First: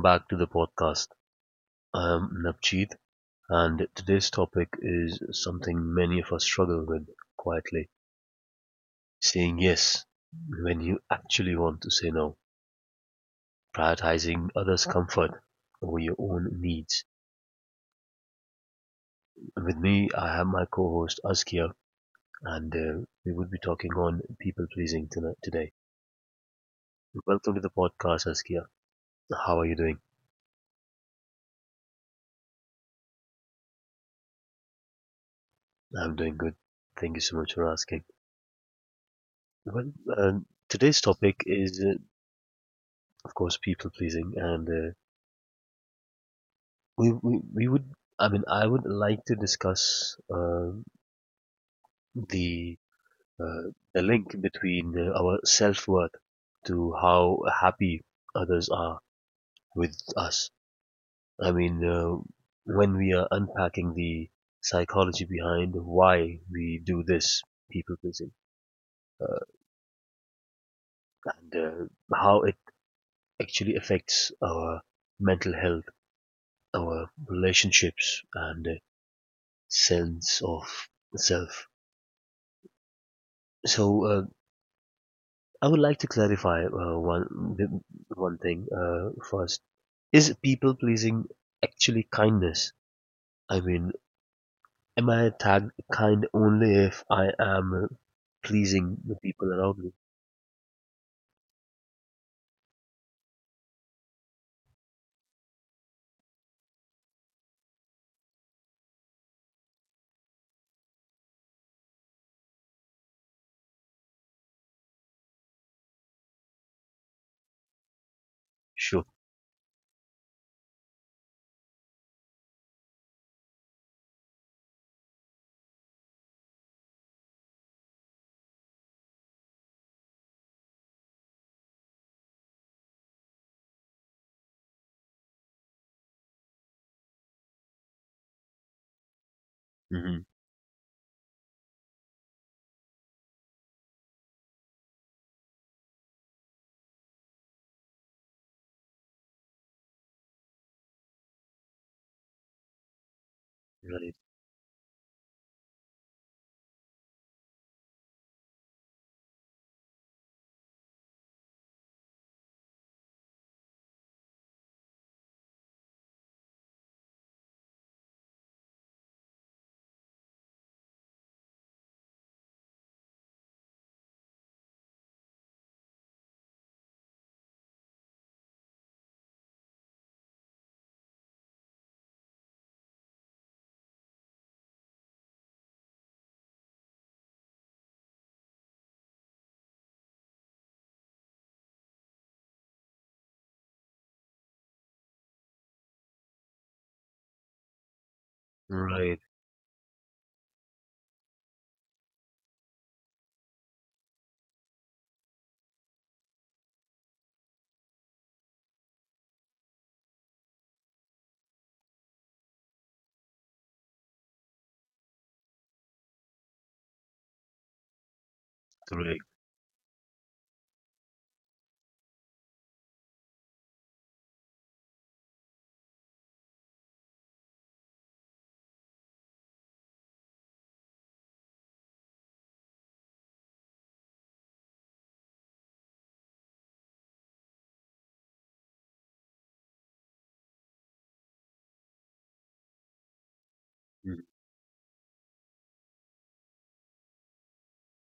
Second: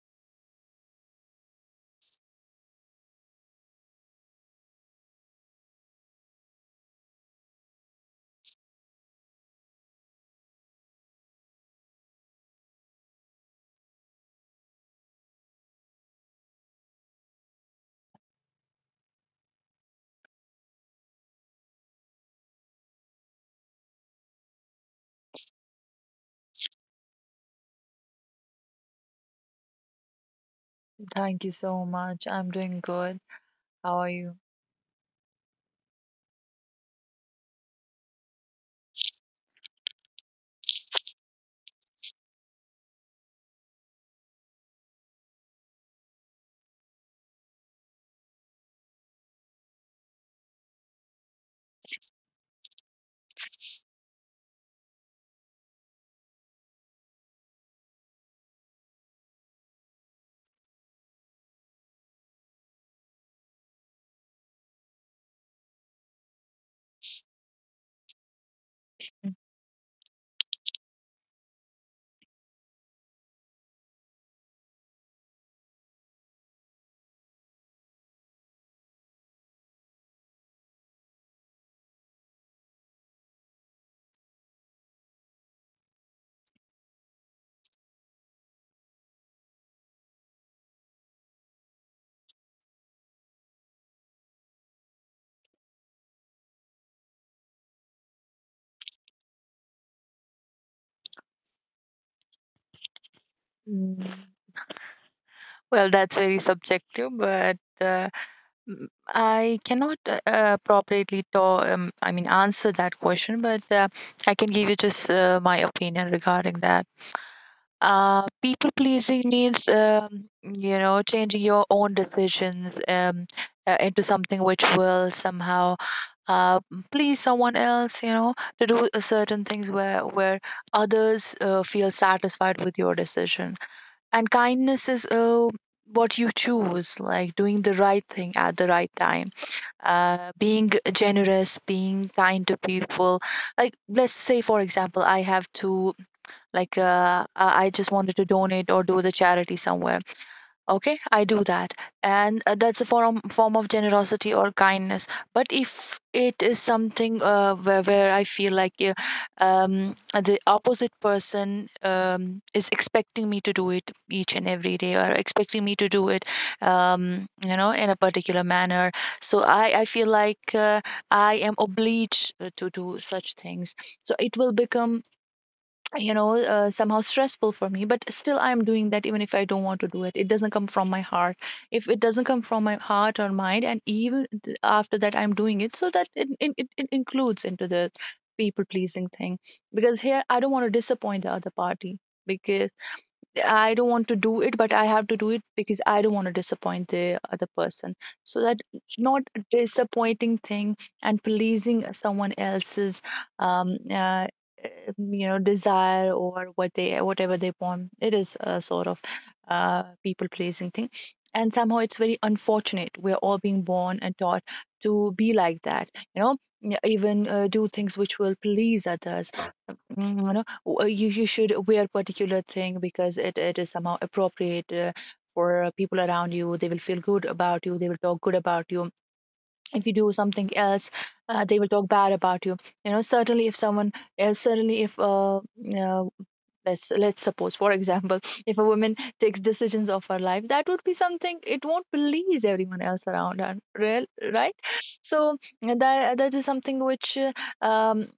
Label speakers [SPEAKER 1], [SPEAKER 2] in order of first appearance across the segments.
[SPEAKER 1] back to the podcast. I am Navjeet, and today's topic is something many of us struggle with quietly, saying yes when you actually want to say no, prioritizing others' comfort over your own needs. With me, I have my co host Askia, and we will be talking on people pleasing tonight today. Welcome to the podcast, Askia. How are you doing?
[SPEAKER 2] Thank you so much. I'm doing good. How are you?
[SPEAKER 1] I'm doing good. Thank you so much for asking. Well, today's topic is of course, people pleasing, and we would. I mean, I would like to discuss um the uh, the link between our self worth to how happy others are with us. I mean, when we are unpacking the psychology behind why we do this people pleasing, uh, and how it actually affects our mental health, our relationships, and sense of self. So, I would like to clarify one thing first. Is people pleasing actually kindness? I mean, am I tagged kind only if I am pleasing the people around me?
[SPEAKER 2] Mm. Well, that's very subjective, but I cannot appropriately to answer that question, but I can give you just my opinion regarding that. People
[SPEAKER 1] Sure.
[SPEAKER 2] pleasing means, changing your own decisions into something which will somehow uh, please someone else, you know, to do a certain things where others feel satisfied with your decision. And kindness is what you choose, like doing the right thing at the right time,
[SPEAKER 1] Hmm.
[SPEAKER 2] being generous, being kind to people. Like let's say, for example, I have two like I just wanted to donate or do the charity somewhere, okay, I do that, and that's a form of
[SPEAKER 1] Right.
[SPEAKER 2] generosity or kindness. But if it is something where I feel like um, the opposite person um, is expecting me to do it each and every day, or expecting me to do it um, you know, in a particular manner, so I feel like I am obliged to do such things, so it will become, you know, somehow stressful for me, but still I'm doing that, even if I don't want to do it. It doesn't come from my heart. If it doesn't come from my heart or mind, and even after that I'm doing it, so that it includes into the people pleasing thing, because here I don't want to disappoint the other party because. I don't want to do it, but I have to do it because I don't want to disappoint the other person. So that
[SPEAKER 1] Right.
[SPEAKER 2] not disappointing thing and pleasing someone else's, um, uh, you know, desire or what they whatever they want. It is a sort of people pleasing thing, and somehow it's very unfortunate. We're all being born and taught to be like that. You know, yeah, even do things which will please
[SPEAKER 1] Correct.
[SPEAKER 2] others. Mm, you know, you should wear particular thing because it is somehow appropriate for people around you. They will feel good about you. They will talk good about you. If you do something else, they will talk bad about you. You know, certainly if uh, let's suppose, for example, if a woman takes decisions of her life, that would be something, it won't please everyone else around right? So that is something which, um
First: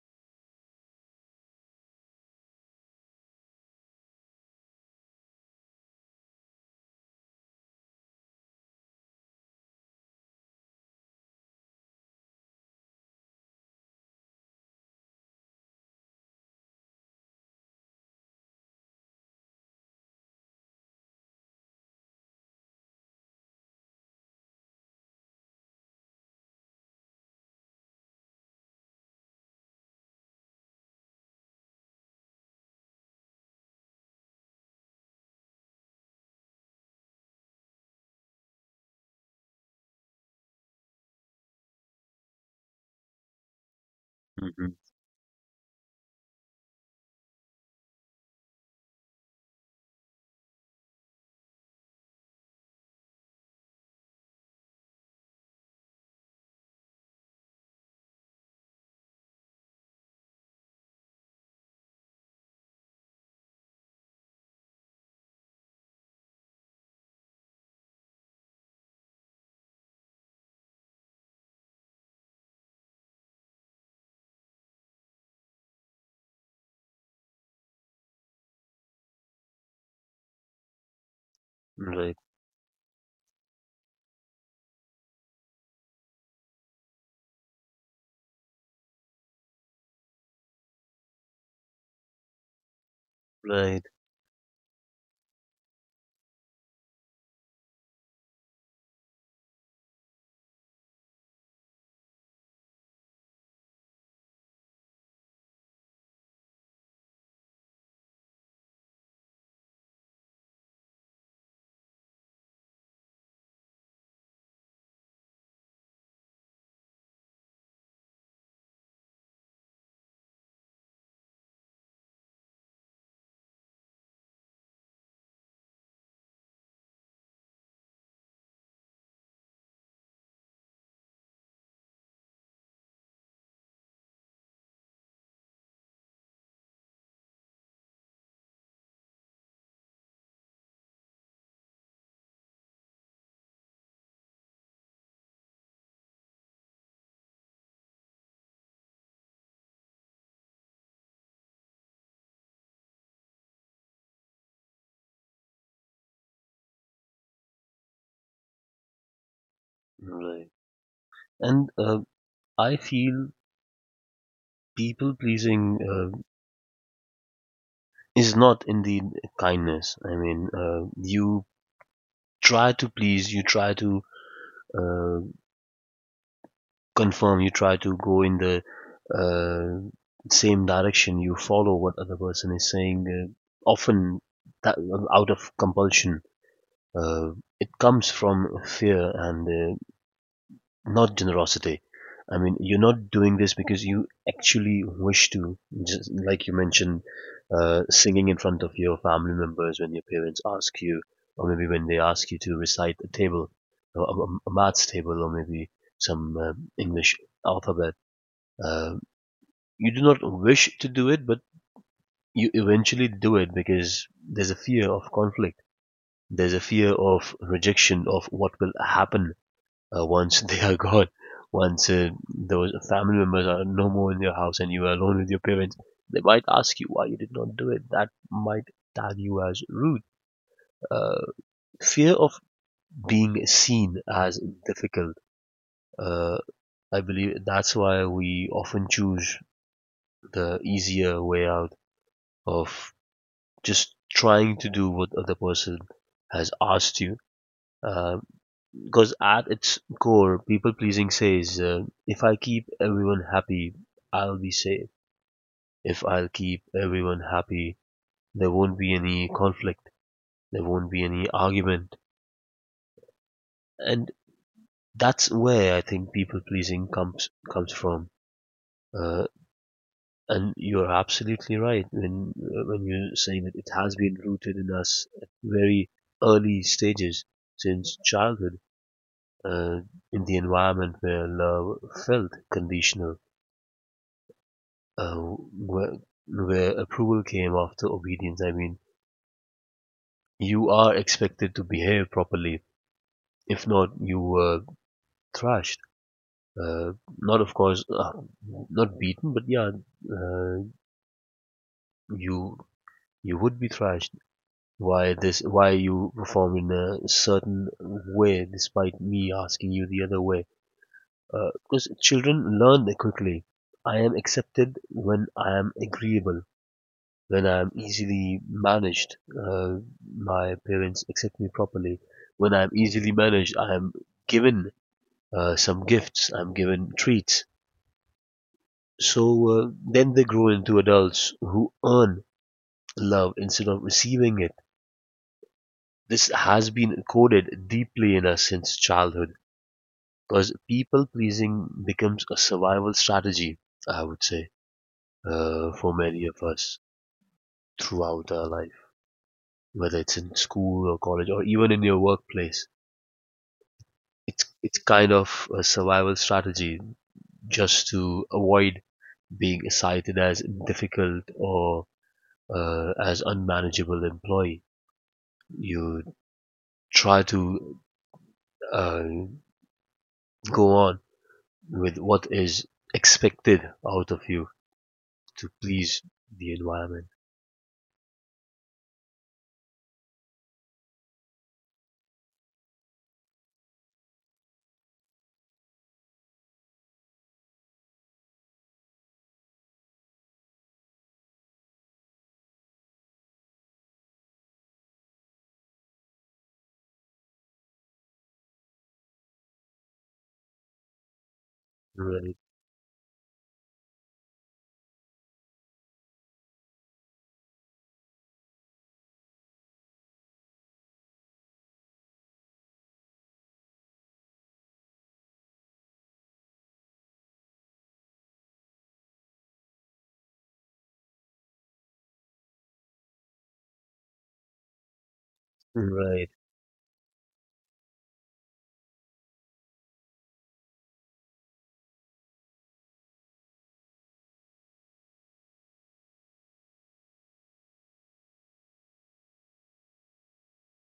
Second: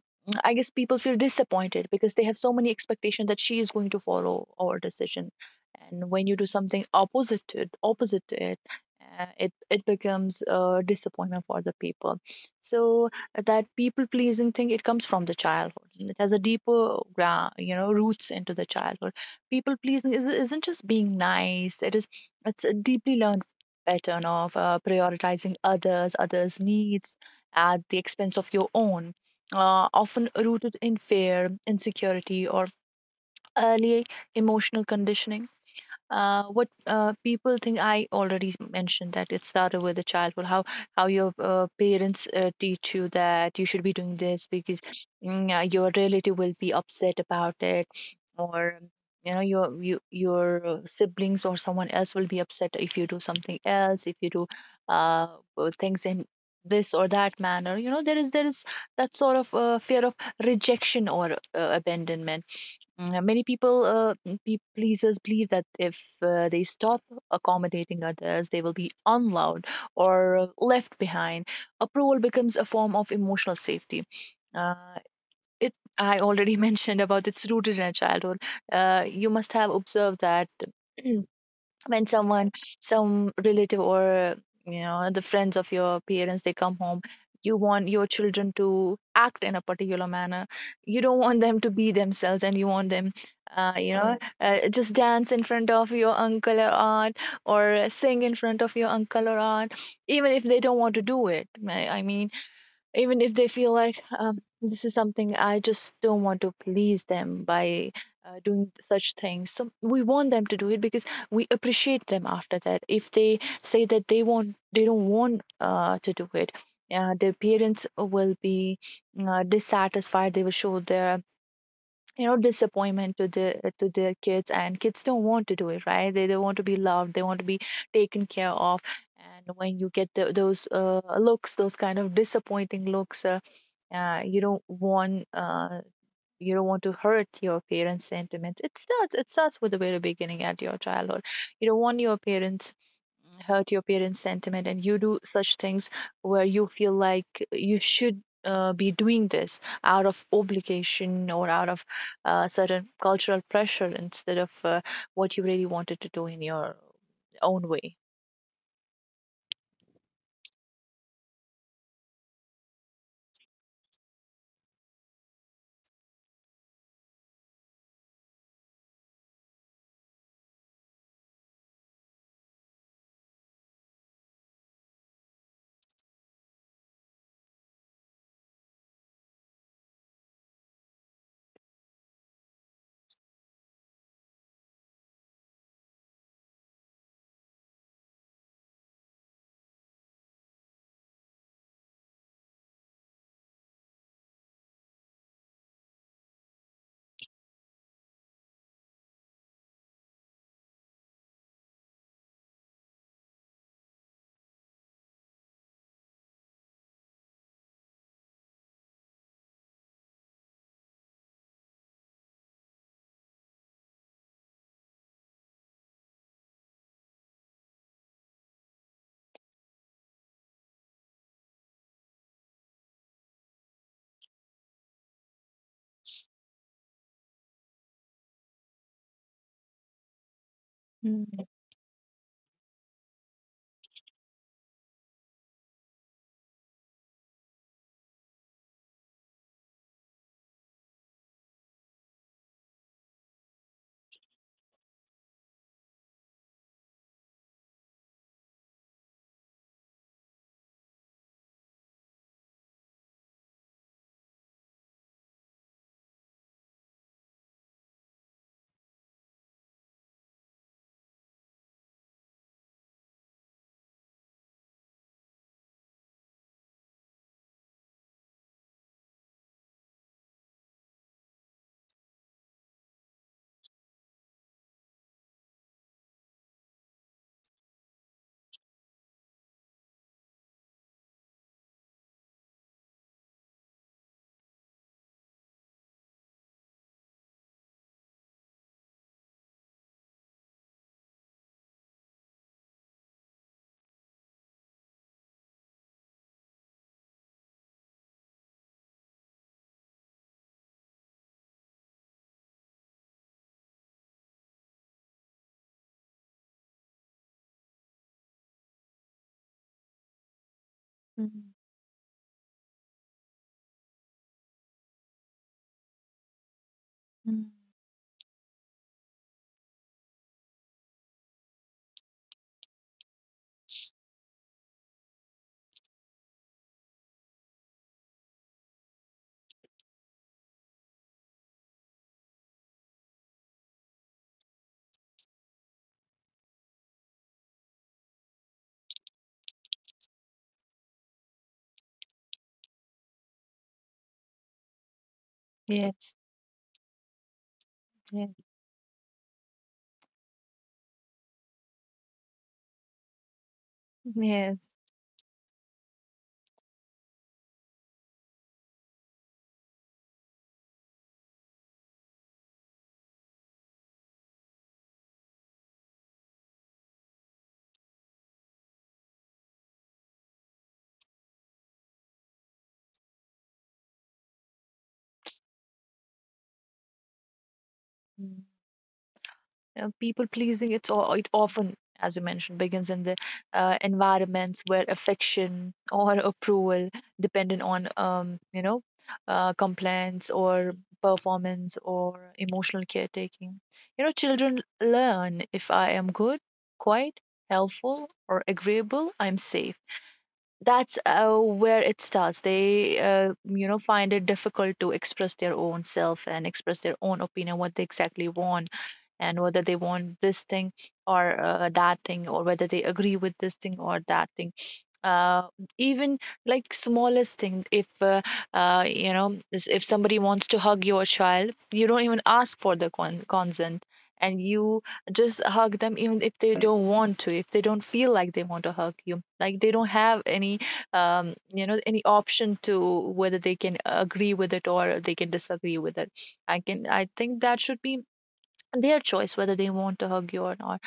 [SPEAKER 2] I guess, people feel disappointed because they have so many expectations that she is going to follow our decision, and when you do something opposite to it, it it becomes a disappointment for the people. So that people pleasing thing, it comes from the childhood, and it has a deeper you know, roots into the childhood. People pleasing isn't just being nice. It is, it's a deeply learned pattern of prioritizing others needs at the expense of your own, often rooted in fear, insecurity, or early emotional conditioning. What People think, I already mentioned that it started with the childhood, how your parents teach you that you should be doing this
[SPEAKER 1] Mm-hmm.
[SPEAKER 2] because, mm, your relative will be upset about it, or you know, your siblings or someone else will be upset if you do something else, if you do uh, things in this or that manner. You know, there is that sort of fear of rejection or abandonment. Mm, many people, pleasers, believe that if they stop accommodating others, they will be unloved or left behind. Approval becomes a form of emotional safety. Uh, it I already mentioned about, it's rooted in a childhood. You must have observed that when
[SPEAKER 1] Right.
[SPEAKER 2] someone, some relative, or you know, the friends of your parents, they come home, you want your children to act in a particular manner. You don't want them to be themselves, and you want them,
[SPEAKER 1] Right.
[SPEAKER 2] you know, mm, just dance in front of your uncle or aunt, or sing in front of your uncle or aunt, even if they don't want to do it. I mean, even if they feel like, this is something I just don't want to please them by doing such things. So we want them to do it because we appreciate them after that. If they say that they want, they don't want to do it, their parents will be dissatisfied. They will show their, you know, disappointment to the to their kids, and kids don't want to do it, right? They want to be loved. They want to be taken care of. And when you get the, those looks, those kind of disappointing looks uh, you don't want uh, you don't want to hurt your parents' sentiments. It starts with the very beginning at your childhood. You don't want your parents, hurt your parents' sentiment, and you do such things where you feel like you should. Be doing this out of obligation or out of certain cultural pressure instead of what you really wanted to do in your own way.
[SPEAKER 1] Right. And I feel people pleasing is not indeed kindness. I mean, you try to please, you try to uh, confirm you try to go in the uh, same direction, you follow what other person is saying, often that out of compulsion. uh, it comes from fear and not generosity. I mean, you're not doing this because you actually wish to. Just like you mentioned, singing in front of your family members when your parents ask you, or maybe when they ask you to recite a table, a maths table, or maybe some english alphabet, uh, you do not wish to do it, but you eventually do it because there's a fear of conflict. There's a fear of rejection of what will happen once they are gone, once those family members are no more in your house and you are alone with your parents. They might ask you why you did not do it. That might tag you as rude. Uh,
[SPEAKER 2] Mm,
[SPEAKER 1] Fear of being seen as difficult. Uh, I believe that's why we often choose the easier way out of just trying to do what other person has asked you, because at its core people pleasing says, if I keep everyone happy, I'll be safe. If I'll keep everyone happy, there won't be any conflict, there won't be any argument. And that's where I think people pleasing comes from, uh, and you're absolutely right when you're saying that it has been rooted in us at very early stages since childhood, uh, in the environment where love felt conditional, uh, where, where approval came after obedience. I mean, you are expected to behave properly. If not, you were thrashed. Uh, not, of course, not beaten, but yeah, uh, you you would be thrashed. Why this? Why you perform in a certain way despite me asking you the other way?
[SPEAKER 2] mm,
[SPEAKER 1] Because children learn quickly. I am accepted when I am agreeable, when
[SPEAKER 2] mm.
[SPEAKER 1] I am easily managed. My parents accept me properly. When I am easily managed, I am given some gifts, I am given treats. So then they grow into adults who earn love instead of receiving it. This has been coded deeply in us since childhood because people pleasing becomes a survival strategy, I would say, for
[SPEAKER 2] Yes,
[SPEAKER 1] many of us
[SPEAKER 2] yes,
[SPEAKER 1] throughout our life, whether it's in school or college or even in your workplace. It's
[SPEAKER 2] yes.
[SPEAKER 1] it's kind of a survival strategy, just to avoid being cited as difficult or as unmanageable employee. You try to uh, go on with what is expected out of you to please the environment.
[SPEAKER 2] People pleasing, it's all, it often, as you mentioned, begins in the environments where affection or approval dependent on, you know, complaints or performance or emotional caretaking. You know, children learn, if I am good, quiet, helpful, or agreeable, I'm safe. That's where it
[SPEAKER 1] Right,
[SPEAKER 2] starts. They you know, find it difficult to express their own self and express their own opinion, what they exactly want, and whether they want this thing or that thing, or whether they agree with this thing or that thing, uh even like smallest thing, if you know, if somebody wants to hug your child, you don't even ask for the consent, and you just hug them even
[SPEAKER 1] right,
[SPEAKER 2] if they don't want to, if they don't feel like they want to hug you, like they don't have any, you know, any option to whether they can agree with it or they can disagree with it. I think that should be their choice, whether they want to hug you or not.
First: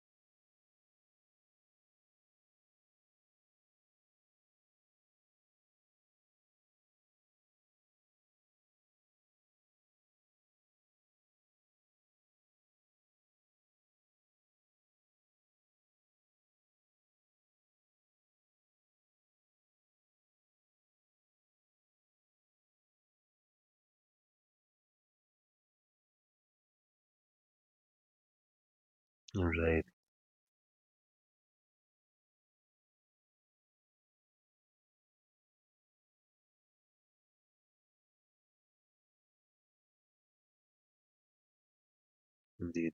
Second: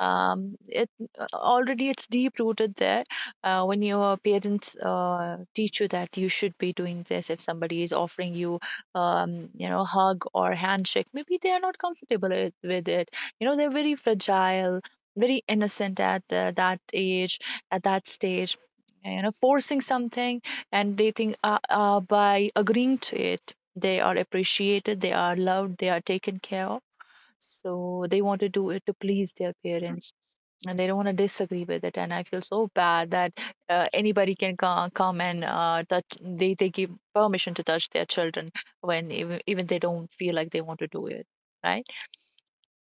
[SPEAKER 2] It Already it's deep rooted there, when your parents teach you that you should be doing this. If somebody is offering you, you know, hug or handshake, maybe they are not comfortable with it. You know, they're very fragile, very innocent at that age, at that stage. You know, forcing something, and they think, by agreeing to it, they are appreciated, they are loved, they are taken care of, so they want to do it to please their
[SPEAKER 1] right,
[SPEAKER 2] parents, and they don't want to disagree with it. And I feel so bad that anybody can come and they give permission to touch their children when even they don't feel like they want to do it. Right.
[SPEAKER 1] indeed.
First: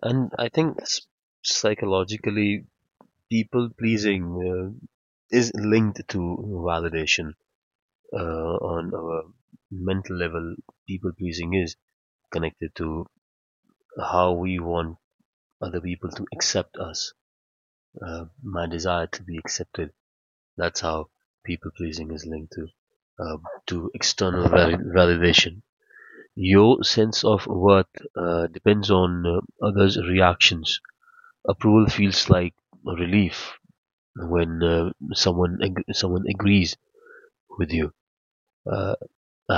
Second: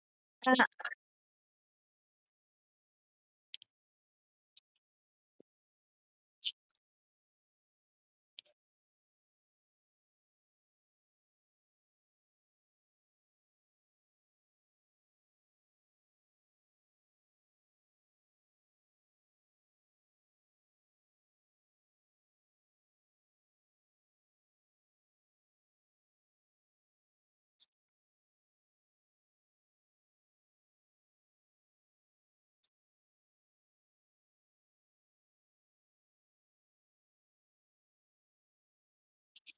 [SPEAKER 1] And I
[SPEAKER 2] And,
[SPEAKER 1] think psychologically people pleasing uh, is linked to validation on our mental level. People pleasing is connected to how we want other people to accept us. My desire to be accepted. That's how people pleasing is linked uh, to external validation. Your sense of worth depends on others' reactions. Approval feels like relief when someone agrees with you. Uh,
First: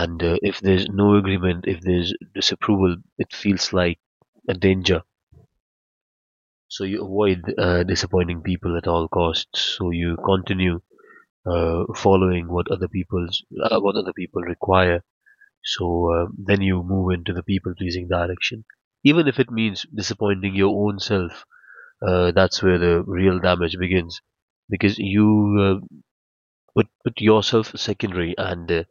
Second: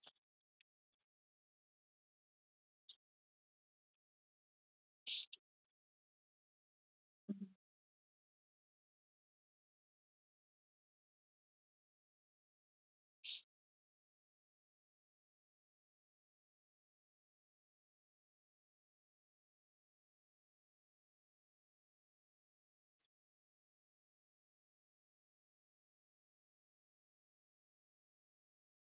[SPEAKER 1] and if there's no agreement, if there's disapproval, it feels like a danger. So you avoid disappointing people at all costs. So you continue following what other people's, what other people require. So then you move into the people pleasing direction, even if it means disappointing your own self. That's where the real damage begins, because you put yourself secondary, and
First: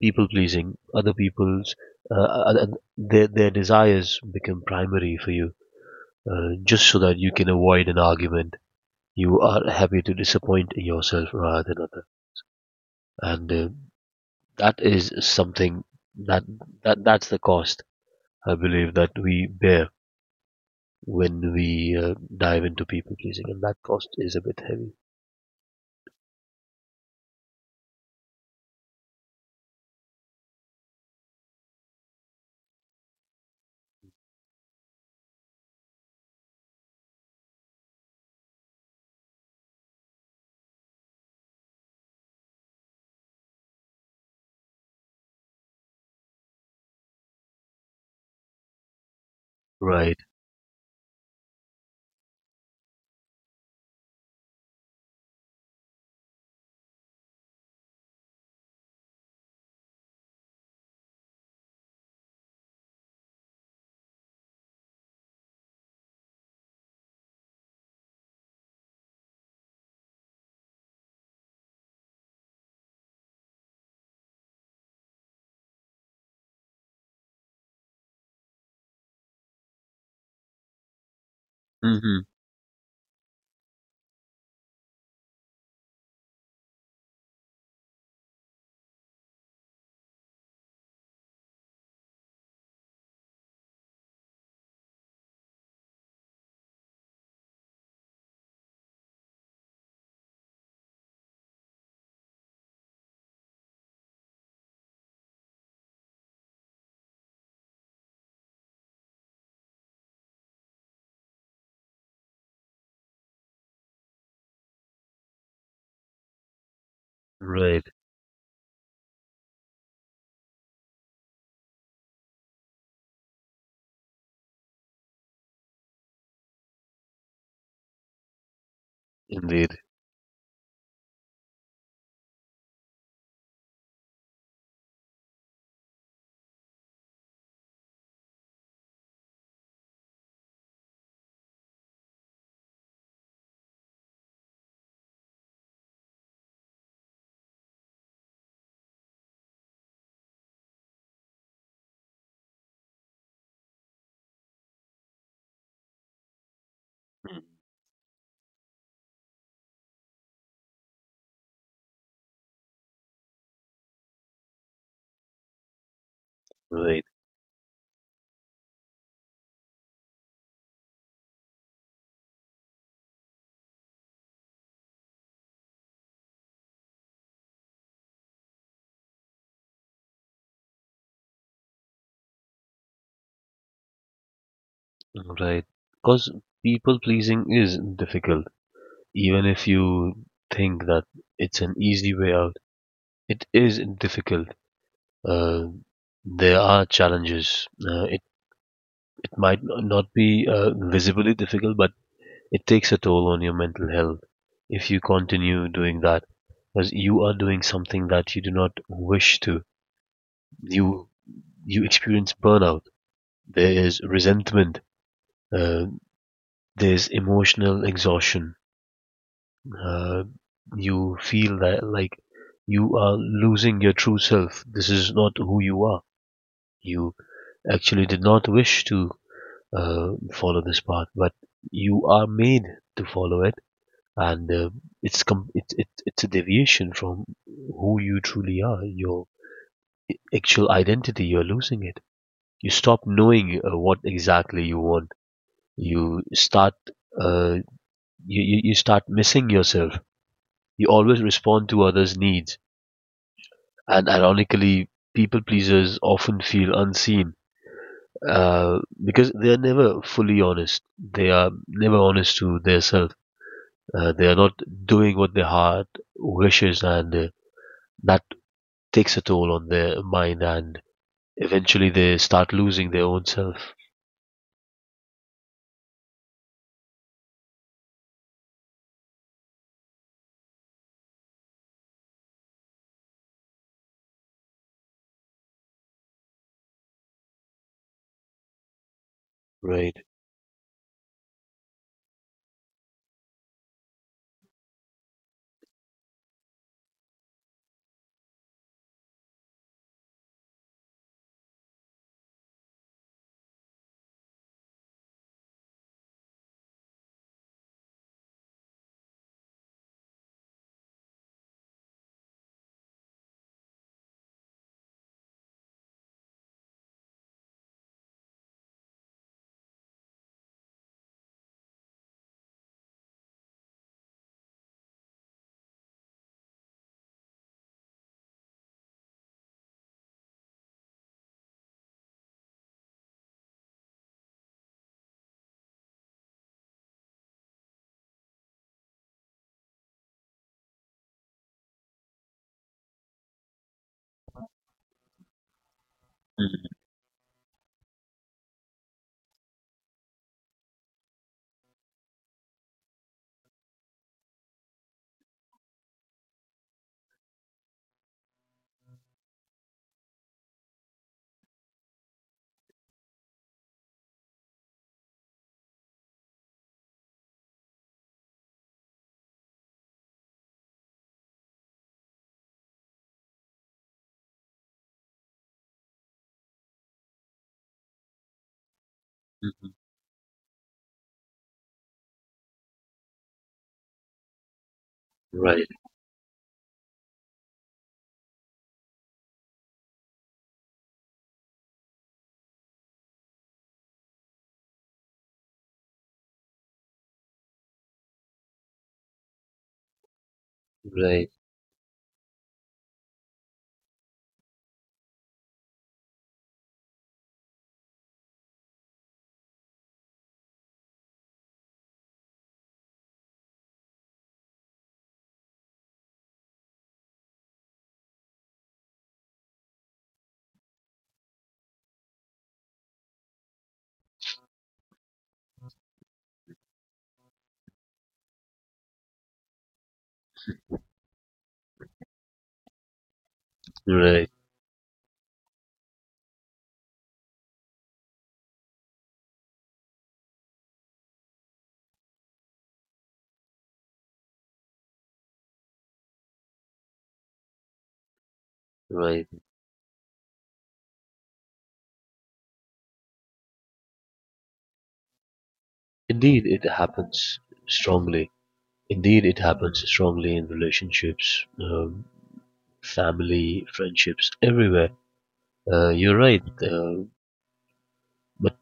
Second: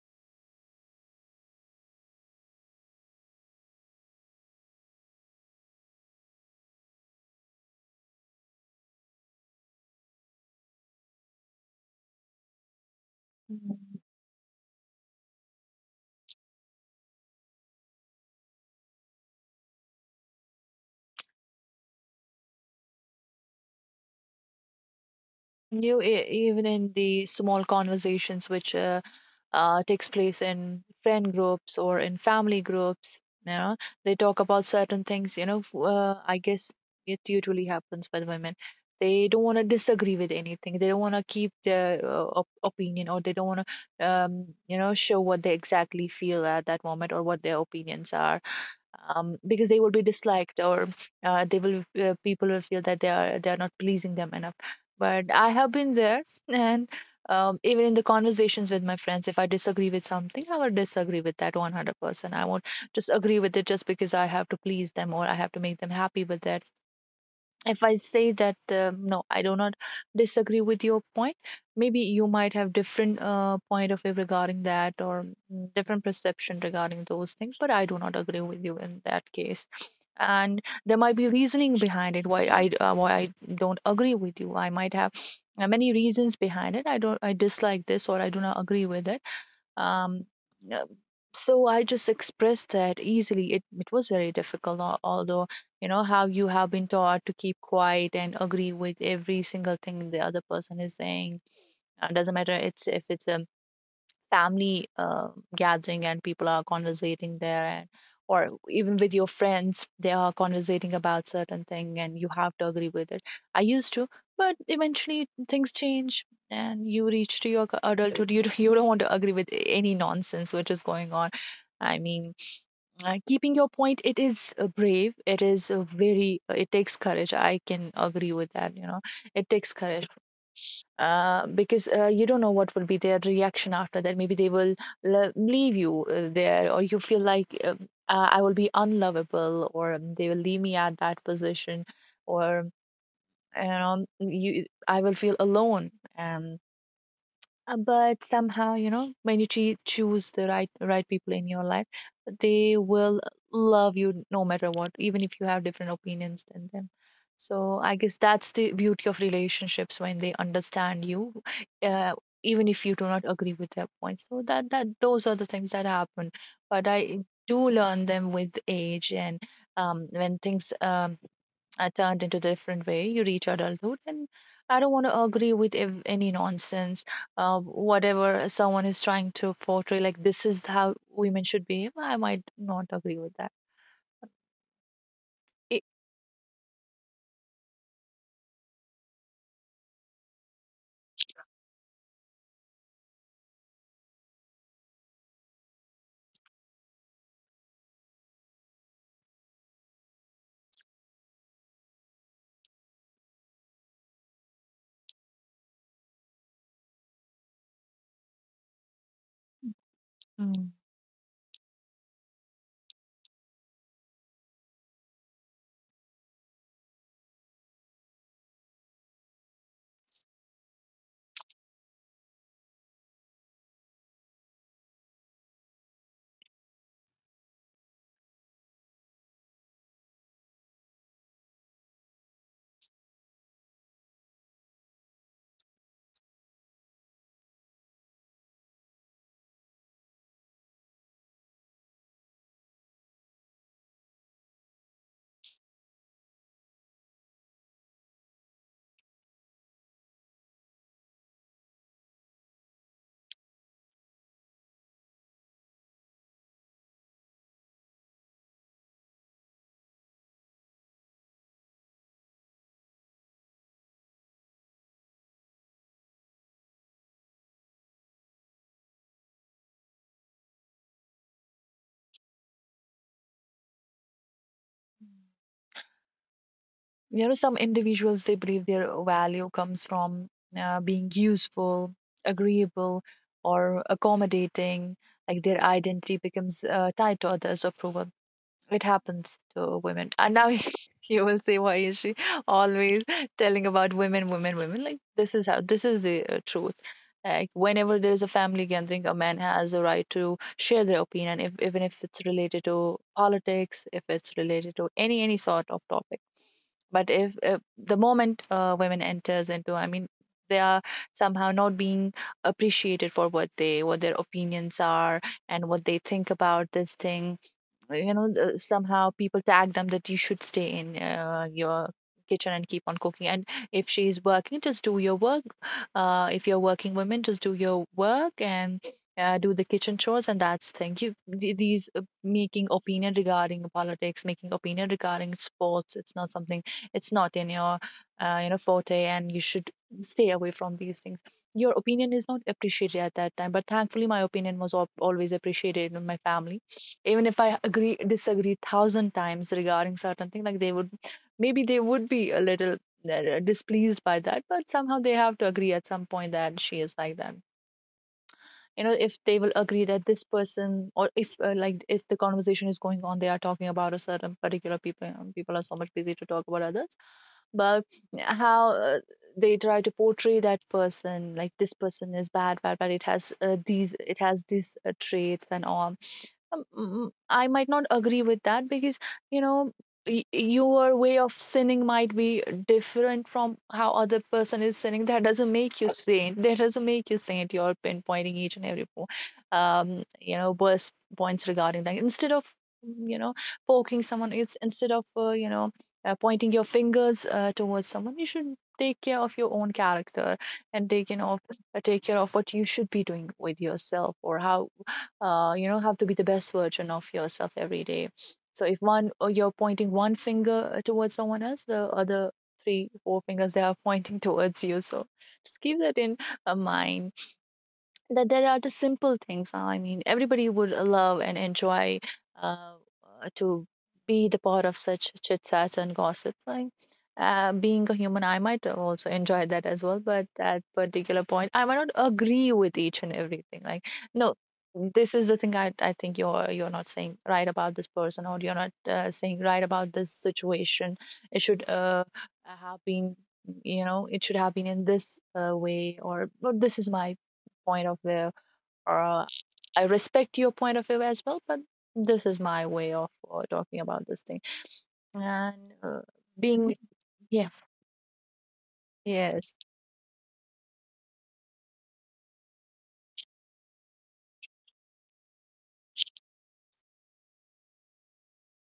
[SPEAKER 1] people pleasing other people's, uh, uh, their desires become primary for you, just so that you can avoid an argument. You are happy to disappoint yourself rather than other, and
[SPEAKER 2] mm,
[SPEAKER 1] that is something that that that's the cost, I believe, that we bear when we uh, dive into people pleasing, and that cost is a bit heavy.
[SPEAKER 2] you know, even in the small conversations which takes place in friend groups or in family groups. You know, they talk about certain things. You know, I guess it usually happens with women. They don't want to disagree with anything. They don't want to keep their opinion, or they don't want to show what they exactly feel at that moment or what their opinions are, because they will be
[SPEAKER 1] Right.
[SPEAKER 2] disliked, or they will, people will feel that they are not pleasing them enough. But I have been there. And even in the conversations with my friends, if I disagree with something, I will disagree with that 100%. I won't just agree with it just because I have to please them or I have to make them happy with that. If I say that, no, I do not disagree with your point. Maybe you might have different point of view regarding that, or different perception regarding those things, but I do not agree with you in that case. And there might be reasoning behind
[SPEAKER 1] Hmm.
[SPEAKER 2] it, why I, why I don't agree with you. I might have many reasons behind it. I don't i dislike this, or I do not agree with it. um, uh, so I just expressed that easily. It was very difficult, although you know how you have been taught to keep quiet and agree with every single thing the other person is saying. Doesn't matter, it's if it's a family gathering and people are conversating there, and or even with your friends they are conversating about certain thing, and you have to agree with it. I used to. But eventually things change, and you reach to your
[SPEAKER 1] Right.
[SPEAKER 2] adulthood. You do you don't want to agree with any nonsense which is going on. I mean, keeping your point, it is brave. It is a very it takes courage. I can agree with that, you know. It
[SPEAKER 1] Indeed.
[SPEAKER 2] takes courage. Because you don't know what will be their reaction after that. Maybe they will leave you there, or you feel like, I will be unlovable, or they will leave me at that position, or you know, you I will feel alone. Um, but somehow, you know, when you choose the right people in your life, they will love you no matter what, even if you have different opinions than them.
[SPEAKER 1] Mm.
[SPEAKER 2] So I guess that's the beauty of relationships, when they understand you, uh, even if you do not agree with their points. So that that those are the things that happen. But
[SPEAKER 1] Right.
[SPEAKER 2] I do learn them with age. And when things I turned into a different way. You reach adulthood, and I don't want to agree with any nonsense, whatever someone is trying to portray. Like, this is how women should behave. I might not agree with that.
[SPEAKER 1] Right.
[SPEAKER 2] It,
[SPEAKER 1] Because people pleasing is difficult. Even if you think that it's an easy way out, it is difficult. Uh, there are challenges. It might not be visibly difficult, but it takes a toll on your mental health if you continue doing that, because you are doing something that you do not wish to.
[SPEAKER 2] Mm.
[SPEAKER 1] You you experience burnout. There is resentment. Uh, there's emotional exhaustion. uh, you feel that like you are losing your true self. This is not who you are. You actually did not wish to follow this path, but you are made to follow it, and it's com- it, it's a deviation from who you truly are. Your actual identity, you're losing it. You stop knowing what exactly you want. You start uh, you start missing yourself. You always respond to others' needs. And ironically, people pleasers often feel unseen, because they are never fully honest. They are never honest to themselves. They are not doing what their heart wishes, and that takes a toll on their mind. And eventually, they start losing their own self.
[SPEAKER 2] You know, some individuals, they believe their value comes from being useful, agreeable, or accommodating. Like, their identity becomes tied to others' approval. It happens to
[SPEAKER 1] Right.
[SPEAKER 2] women, and now you will say, why is she always telling about women, women, women. Like, this is the truth. Like, whenever there is a family gathering, a man has a right to share their opinion, if even if it's related to politics, if it's related to any sort of topic. But if the moment women enters into, I mean, they are somehow not being appreciated for what their opinions are, and what they think about this thing. You know, somehow people tag them that you should stay in your kitchen and keep on cooking, and if she's working, just do your work. If you're working women, just do your work, and do the kitchen chores. And that's thing, you, these making opinion regarding politics, making opinion regarding sports, it's not something, it's not in your you know, forte, and you should stay away from these things. Your opinion is not appreciated at that time. But thankfully, my opinion was al always appreciated in my family, even if I agree, disagree thousand times regarding certain thing. Like, they would maybe they would be a little displeased by that, but somehow they have to agree at some point that she is like that. You know, if they will agree that this person, or if like, if the conversation is going on, they are talking about a certain particular people. You know, people are so much busy to talk about others. But how they try to portray that person. Like, this person is bad, bad, bad. It has these traits and all. I might not agree with that, because you know,
[SPEAKER 1] Mhm.
[SPEAKER 2] your way of sinning might be different from how other person is sinning. That doesn't
[SPEAKER 1] Right.
[SPEAKER 2] make you saint. That doesn't make you saint. You're pinpointing each and every worst points regarding that, instead of, mm, you know poking someone. It's instead of, pointing your fingers towards someone, you should take care of your own character, and
[SPEAKER 1] Right.
[SPEAKER 2] take care of what you should be doing with yourself, or how, have to be the best version of yourself every day. So if one or you're pointing one finger towards someone else, the other three four fingers, they are pointing towards you. So just keep that in mind, that there are the simple things. I mean, everybody would love and enjoy uh, to be the part of such chit chats and gossip. Like, being a human, I might also enjoy that as well. But at particular point, I might not agree with each and everything. Like,
[SPEAKER 1] Right.
[SPEAKER 2] no, this is the thing. I think you're not saying right about this person, or you're not saying right about this situation. It should have been, in this way, or, this is my point of view, or
[SPEAKER 1] Right.
[SPEAKER 2] I respect your point of view as well, but this is my way of talking about this thing. And
[SPEAKER 1] Indeed, it
[SPEAKER 2] being
[SPEAKER 1] happens
[SPEAKER 2] yeah.
[SPEAKER 1] strongly. Indeed, it
[SPEAKER 2] Yes.
[SPEAKER 1] happens strongly in relationships, family, friendships, everywhere. You're right, uh, but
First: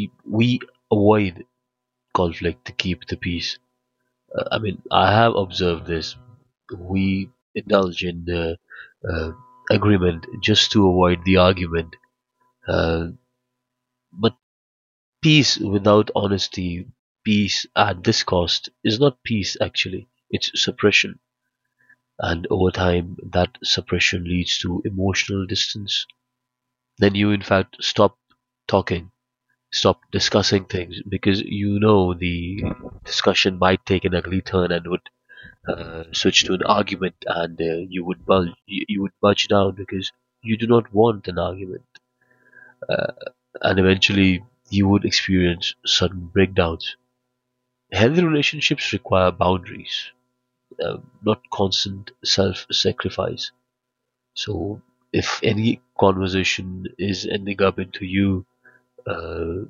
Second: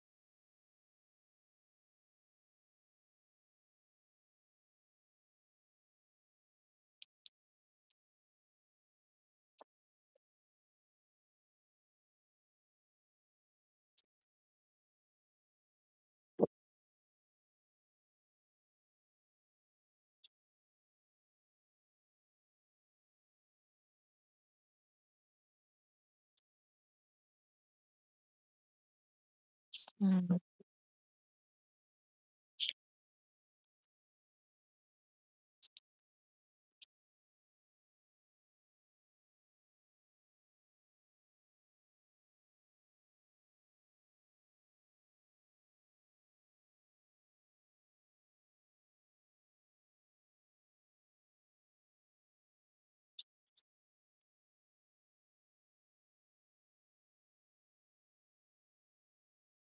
[SPEAKER 1] y- we avoid conflict to keep the peace. I mean, I have observed this. We indulge in uh, agreement just to avoid the argument. Uh, but peace without honesty, peace at this cost, is not peace actually, it's suppression. And over time, that suppression leads to emotional distance. Then you, in fact, stop talking, stop
[SPEAKER 2] Mm.
[SPEAKER 1] discussing things because you know the discussion might take an ugly turn and would switch to an argument, and uh, you would budge down because you do not want an argument, uh, and eventually you would experience sudden breakdowns. Healthy relationships require boundaries, not constant self-sacrifice. So, if any conversation is ending up into you uh,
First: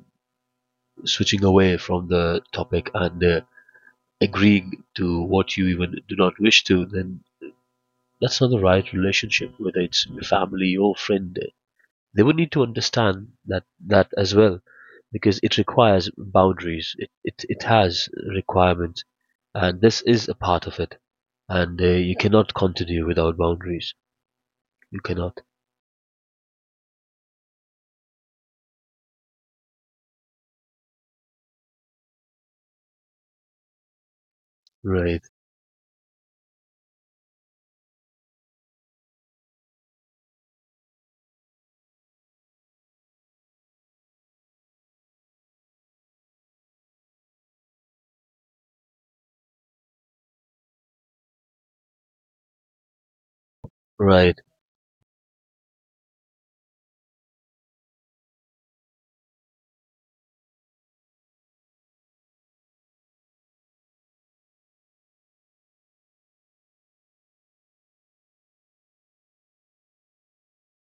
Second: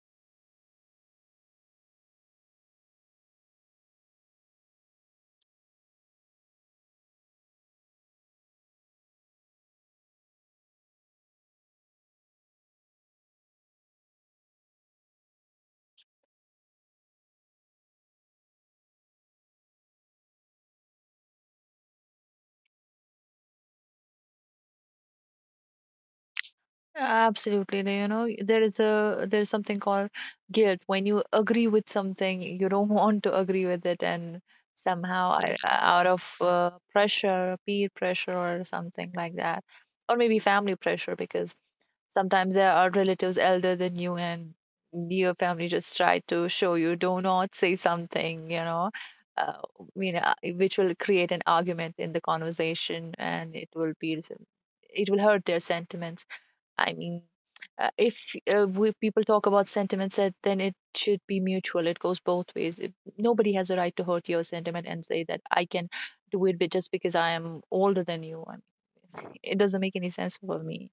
[SPEAKER 1] switching away from the topic and agreeing to what you even do not wish to, then that's not the right relationship, whether it's your family or friend. They would need to understand that that as well, because it requires boundaries. It has requirements, and this is a part of it. And you cannot continue without boundaries. You cannot.
[SPEAKER 2] Absolutely. You know, there is something called guilt. When you agree with something, you don't want to agree with it, and
[SPEAKER 1] Right,
[SPEAKER 2] somehow I, out of pressure, peer pressure, or something like that, or maybe family pressure, because sometimes there are relatives elder than you, and your family just try to show you, do not say something, you know, uh, which will create an argument in the conversation, and it will be,
[SPEAKER 1] right,
[SPEAKER 2] it will hurt their sentiments. I mean, if we, people talk about sentiments, that then it should be mutual. It goes both ways. Nobody has a right to hurt your sentiment and say that I can do it, just because I am older than you. I mean, it doesn't make any sense for me.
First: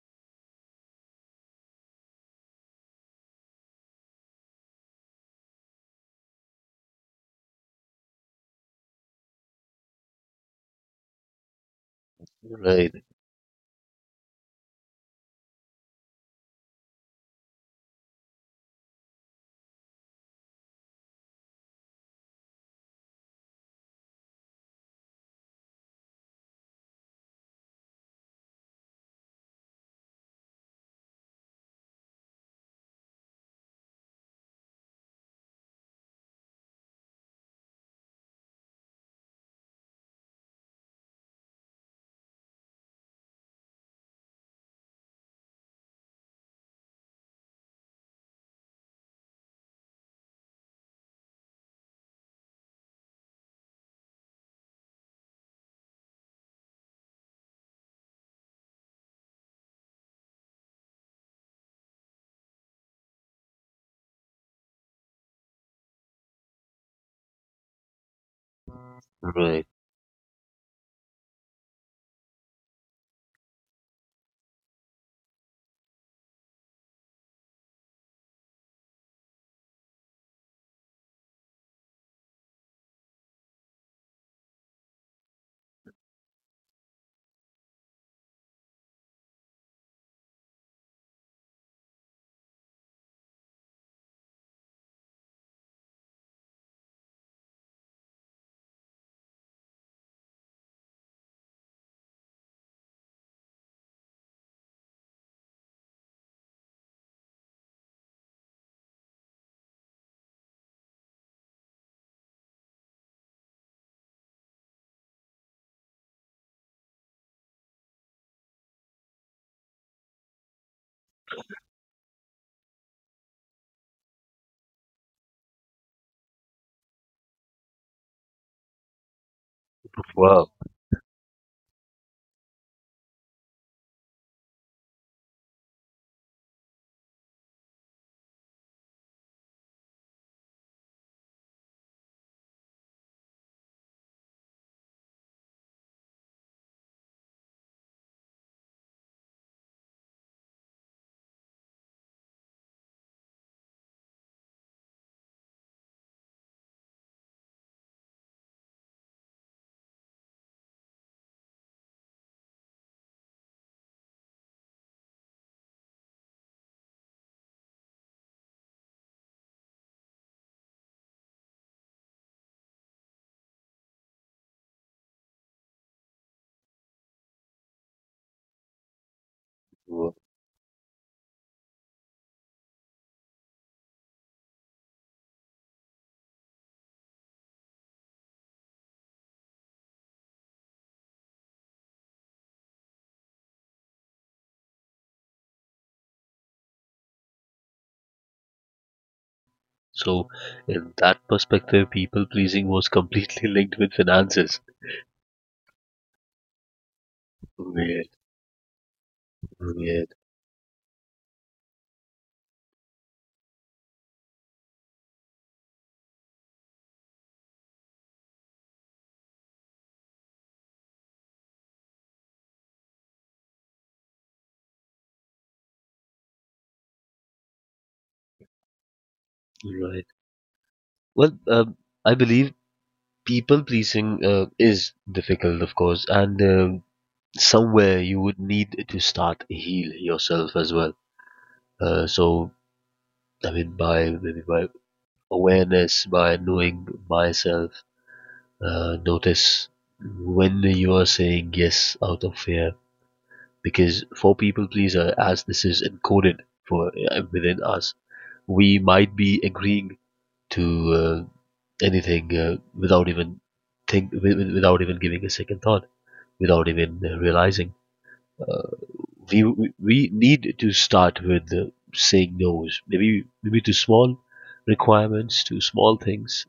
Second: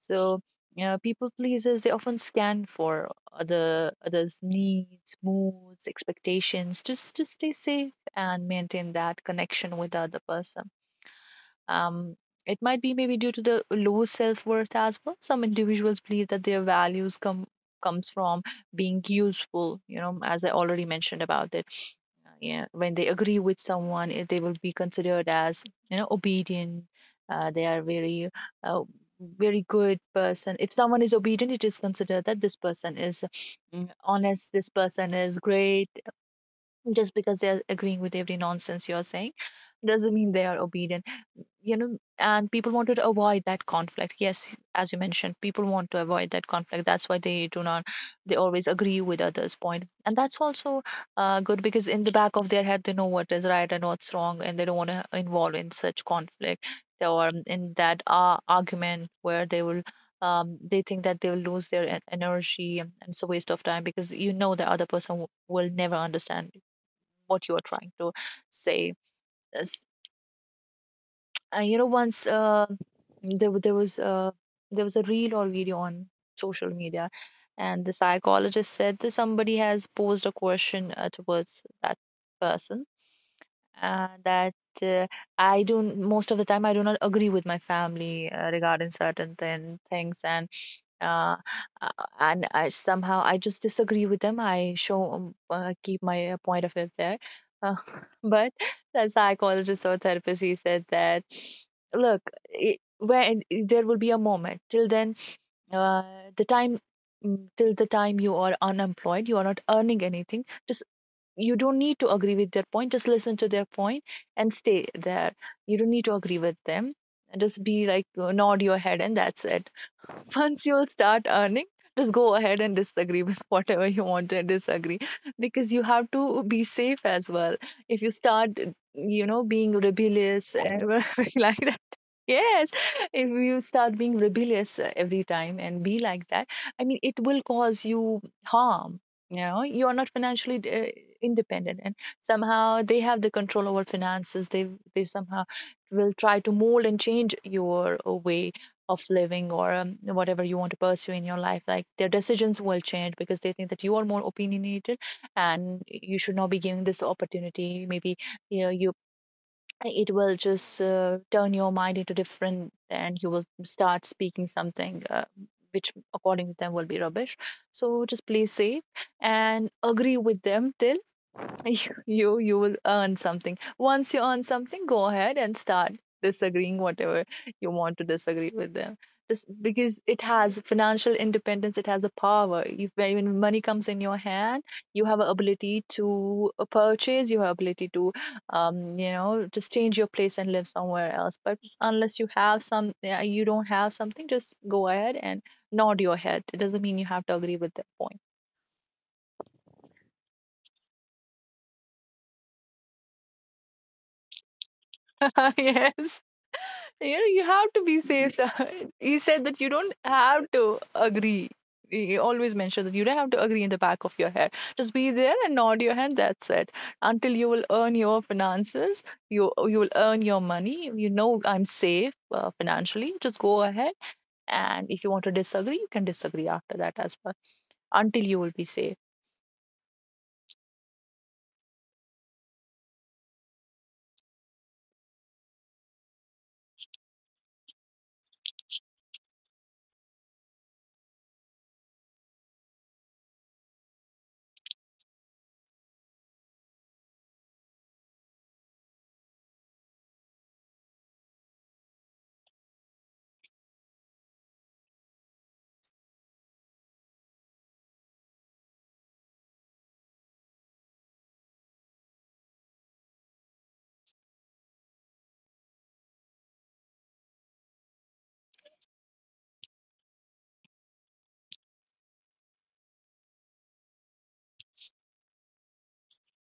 [SPEAKER 2] So yeah, people pleasers, they often scan for others' needs, moods, expectations, just to stay safe and maintain that connection with the other person. Um, it might
[SPEAKER 1] right,
[SPEAKER 2] be maybe due to the low self-worth as well. Some individuals believe that their values comes from being useful, you know, as I already mentioned about it. Yeah, when they agree with someone, they will be considered as, you know, obedient. They are very, uh, very good person. If someone is obedient, it is considered that this person is, honest, this person is great. Just because they are agreeing with every nonsense you're saying doesn't mean they are obedient, you know. And people wanted to avoid that conflict. Yes, as you mentioned, people want to avoid that conflict. That's why they do not they always agree with others point, and that's also good, because in the back of their head they know what is right and what's wrong, and they don't want to involve in such conflict, or in that argument where they will, they think that they will lose their energy, and it's a waste of time, because you know, the other person will never understand what you are trying to say.
[SPEAKER 1] right.
[SPEAKER 2] You know, once, there wa- there was uh, there was a reel or video on social media, and the psychologist said that somebody has posed a question towards that person, that, uh, I don't most of the time I do not agree with my family regarding certain things, and uh, uh, I somehow, I just disagree with them. I show keep my point of view there, uh, but the psychologist or therapist, he said that, look, when there will be a moment, till then, uh, the time till the time you are unemployed, you are not earning anything. Just, you don't need to agree with their point. Just listen to their point, and stay there. You don't need to agree with them, and just be like, nod your head, and that's it. Once you'll start earning, just go ahead and disagree with whatever you want to disagree, because you have to be safe as well. If you start, you know, being
[SPEAKER 1] Wow.
[SPEAKER 2] rebellious and like that. Yes, if you start being rebellious every time, and be like that, I mean, it will cause you harm. You know, you are not financially independent, and somehow they have the control over finances. They somehow will try to mold and change your way of living, or whatever you want to pursue in your life. Like, their decisions will change because they think that you are more opinionated, and you should not be giving this opportunity. Maybe, you know, you it will just turn your mind into different, and you will start speaking something which according to them will be rubbish. So just play safe and agree with them till you will earn something. Once you earn something, go ahead and start disagreeing whatever you want to disagree with them. Just because
[SPEAKER 1] Wow.
[SPEAKER 2] it has financial independence, it has a power. If When money comes in your hand, you have a ability to purchase, you have ability to you know, just change your place and live somewhere else. But unless you have some, yeah, you don't have something, just go ahead and nod your head. It doesn't mean you have to agree with that point.
[SPEAKER 1] So, in that perspective, people pleasing was completely linked with finances.
[SPEAKER 2] Yes, you know, you have to be
[SPEAKER 1] Weird,
[SPEAKER 2] safe, sir. He said that you don't
[SPEAKER 1] weird.
[SPEAKER 2] have to agree. He always mentioned that you don't have to agree, in the back of your head. Just be there and nod your head. That's it. Until you will earn your finances, you will earn your money. You know, I'm safe financially. Just go ahead, and if you want to disagree, you can disagree after that as well, until you will be safe.
[SPEAKER 1] Right. Well, I believe people pleasing is difficult, of course, and somewhere you would need to start heal yourself as well. So, I mean, by maybe by awareness, by knowing myself, notice when you are saying yes out of fear, because for people pleaser, as this is encoded for within us, we might be agreeing to anything without even think without even giving a second thought, without even realizing. Uh, we we- we need to start with saying no's, maybe to small requirements, to small things.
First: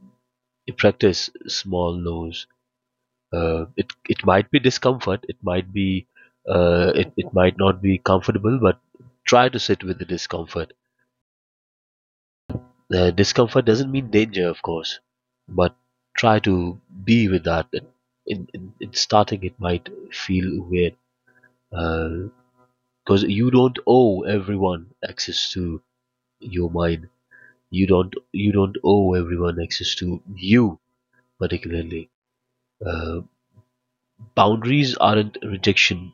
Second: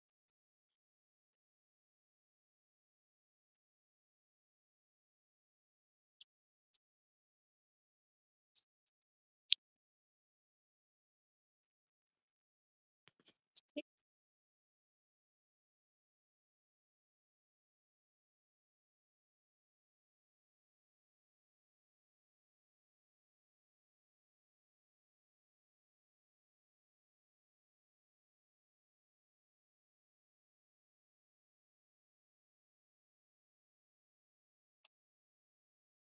[SPEAKER 1] Practice small no's. It might be discomfort, it might be, it might not be comfortable, but try to sit with the discomfort. The discomfort doesn't mean danger, of course, but try to be with that. In starting, it might feel weird because you don't owe everyone access to your mind. You don't owe everyone access to you particularly. Uh, Boundaries aren't rejection;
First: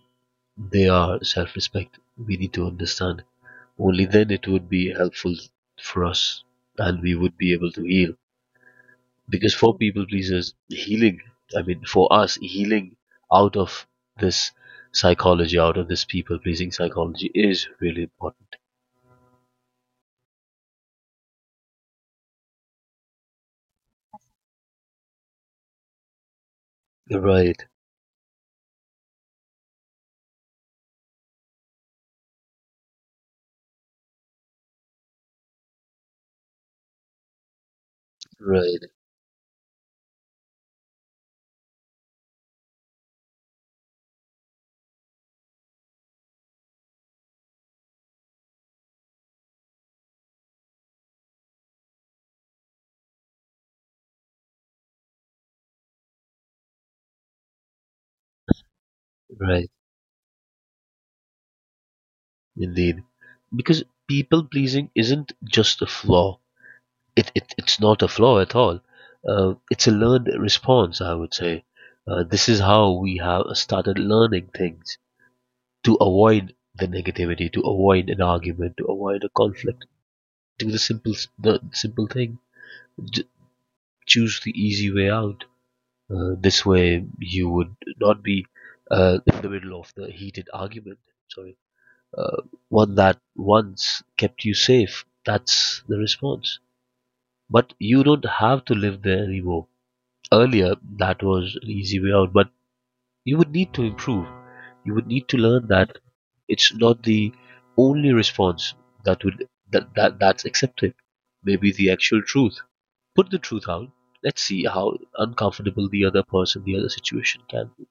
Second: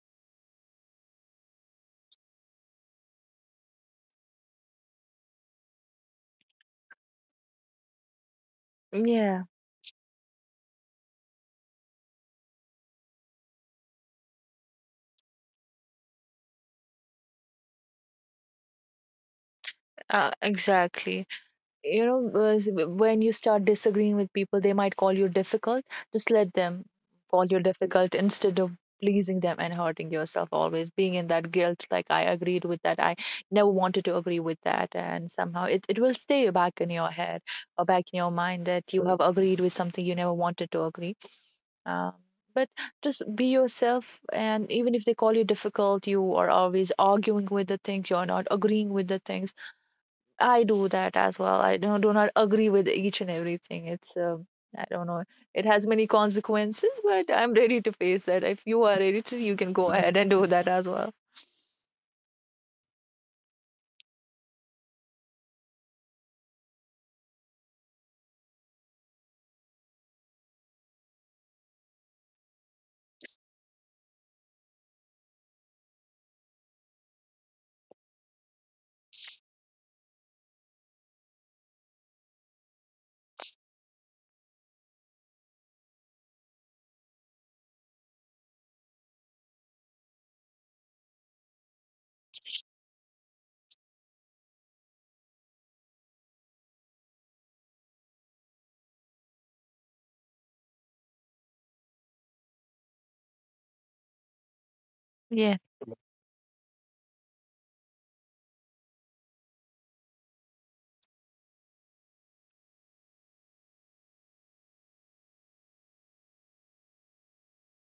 [SPEAKER 1] they are self-respect. We need to understand. Only then it would be helpful for us, and we would be able to heal.
[SPEAKER 2] Yeah,
[SPEAKER 1] Because for people pleasers, healing, I mean, for us, healing out of this psychology, out of this people pleasing psychology is really important.
[SPEAKER 2] exactly. You know, when you start disagreeing with people, they might call you difficult. Just let them call you
[SPEAKER 1] Right,
[SPEAKER 2] difficult, instead of pleasing them and hurting yourself, always being in that guilt, like, I agreed with that, I never wanted to agree with that. And somehow it will stay back in your head, or back in your mind,
[SPEAKER 1] right,
[SPEAKER 2] that you have agreed with something you never wanted to agree. Um, but just be yourself, and even if they call you difficult, you are always arguing with the things, you're not agreeing with the things. I do that as well. I do not agree with each and everything. It's, I don't know, it has many consequences, but I'm ready to face that. If you are ready to, you
[SPEAKER 1] right,
[SPEAKER 2] can go ahead and do that as well.
[SPEAKER 1] indeed. Because people pleasing isn't just a flaw, it's not a flaw at all. It's a learned response, I would say. This is how we have started learning things to avoid the negativity, to avoid an argument, to avoid a conflict. Do the simple, the simple thing, d- choose the easy way out. This way, you would not be in the middle of the heated argument. Sorry, uh, one that once kept you safe. That's the response. But you don't have to live there anymore. Earlier, that was an easy way out, but you would need to improve. You would need to
[SPEAKER 2] Yeah.
[SPEAKER 1] learn that it's not the only response that that's accepted. Maybe the actual truth, put the truth out. Let's see how uncomfortable the other person, the other situation can be.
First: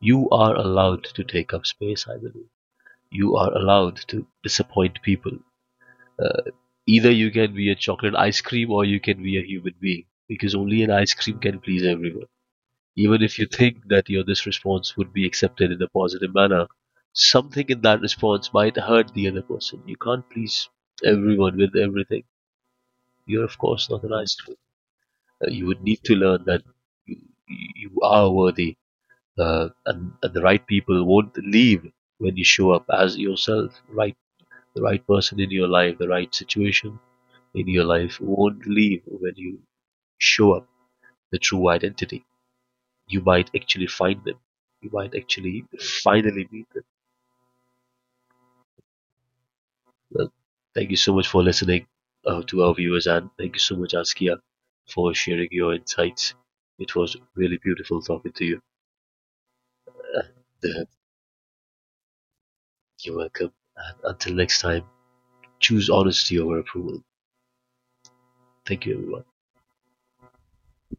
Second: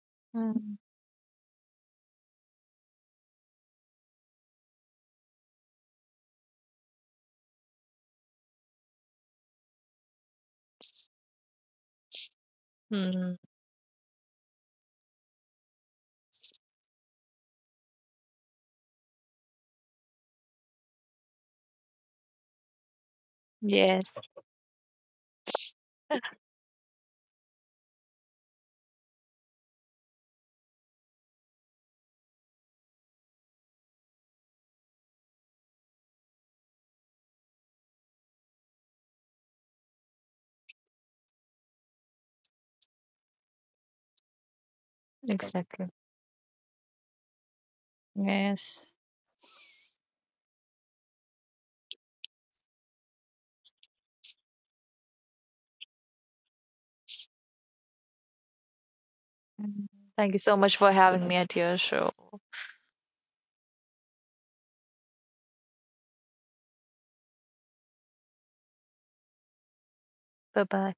[SPEAKER 1] You are
[SPEAKER 2] Mm.
[SPEAKER 1] allowed to take up space, I believe. You are allowed to disappoint people. Uh, either you can be a chocolate ice cream or you can be a human being, because only an ice cream can please everyone. Even
[SPEAKER 2] Mm.
[SPEAKER 1] if you think that your this response would be accepted in a positive manner, something in that response might hurt the other person. You can't please everyone with everything. You're of course not
[SPEAKER 2] Yes,
[SPEAKER 1] an ice cream. You would need to learn that you, you are worthy, and and the right people won't leave when you show up as yourself. Right, the right person in your life, the right situation in your life, won't leave when you show up the true identity. You might actually find them, you might actually
[SPEAKER 2] exactly.
[SPEAKER 1] finally meet them.
[SPEAKER 2] Yes.
[SPEAKER 1] Well, thank you so much for listening to our viewers, and thank you so much Askia for sharing your insights. It was really beautiful talking to you.
[SPEAKER 2] Mm.
[SPEAKER 1] Uh,
[SPEAKER 2] Thank you so much
[SPEAKER 1] the
[SPEAKER 2] for having me at your show.
[SPEAKER 1] You're welcome. And until next time, choose honesty over approval. Thank you, everyone.
[SPEAKER 2] Bye bye.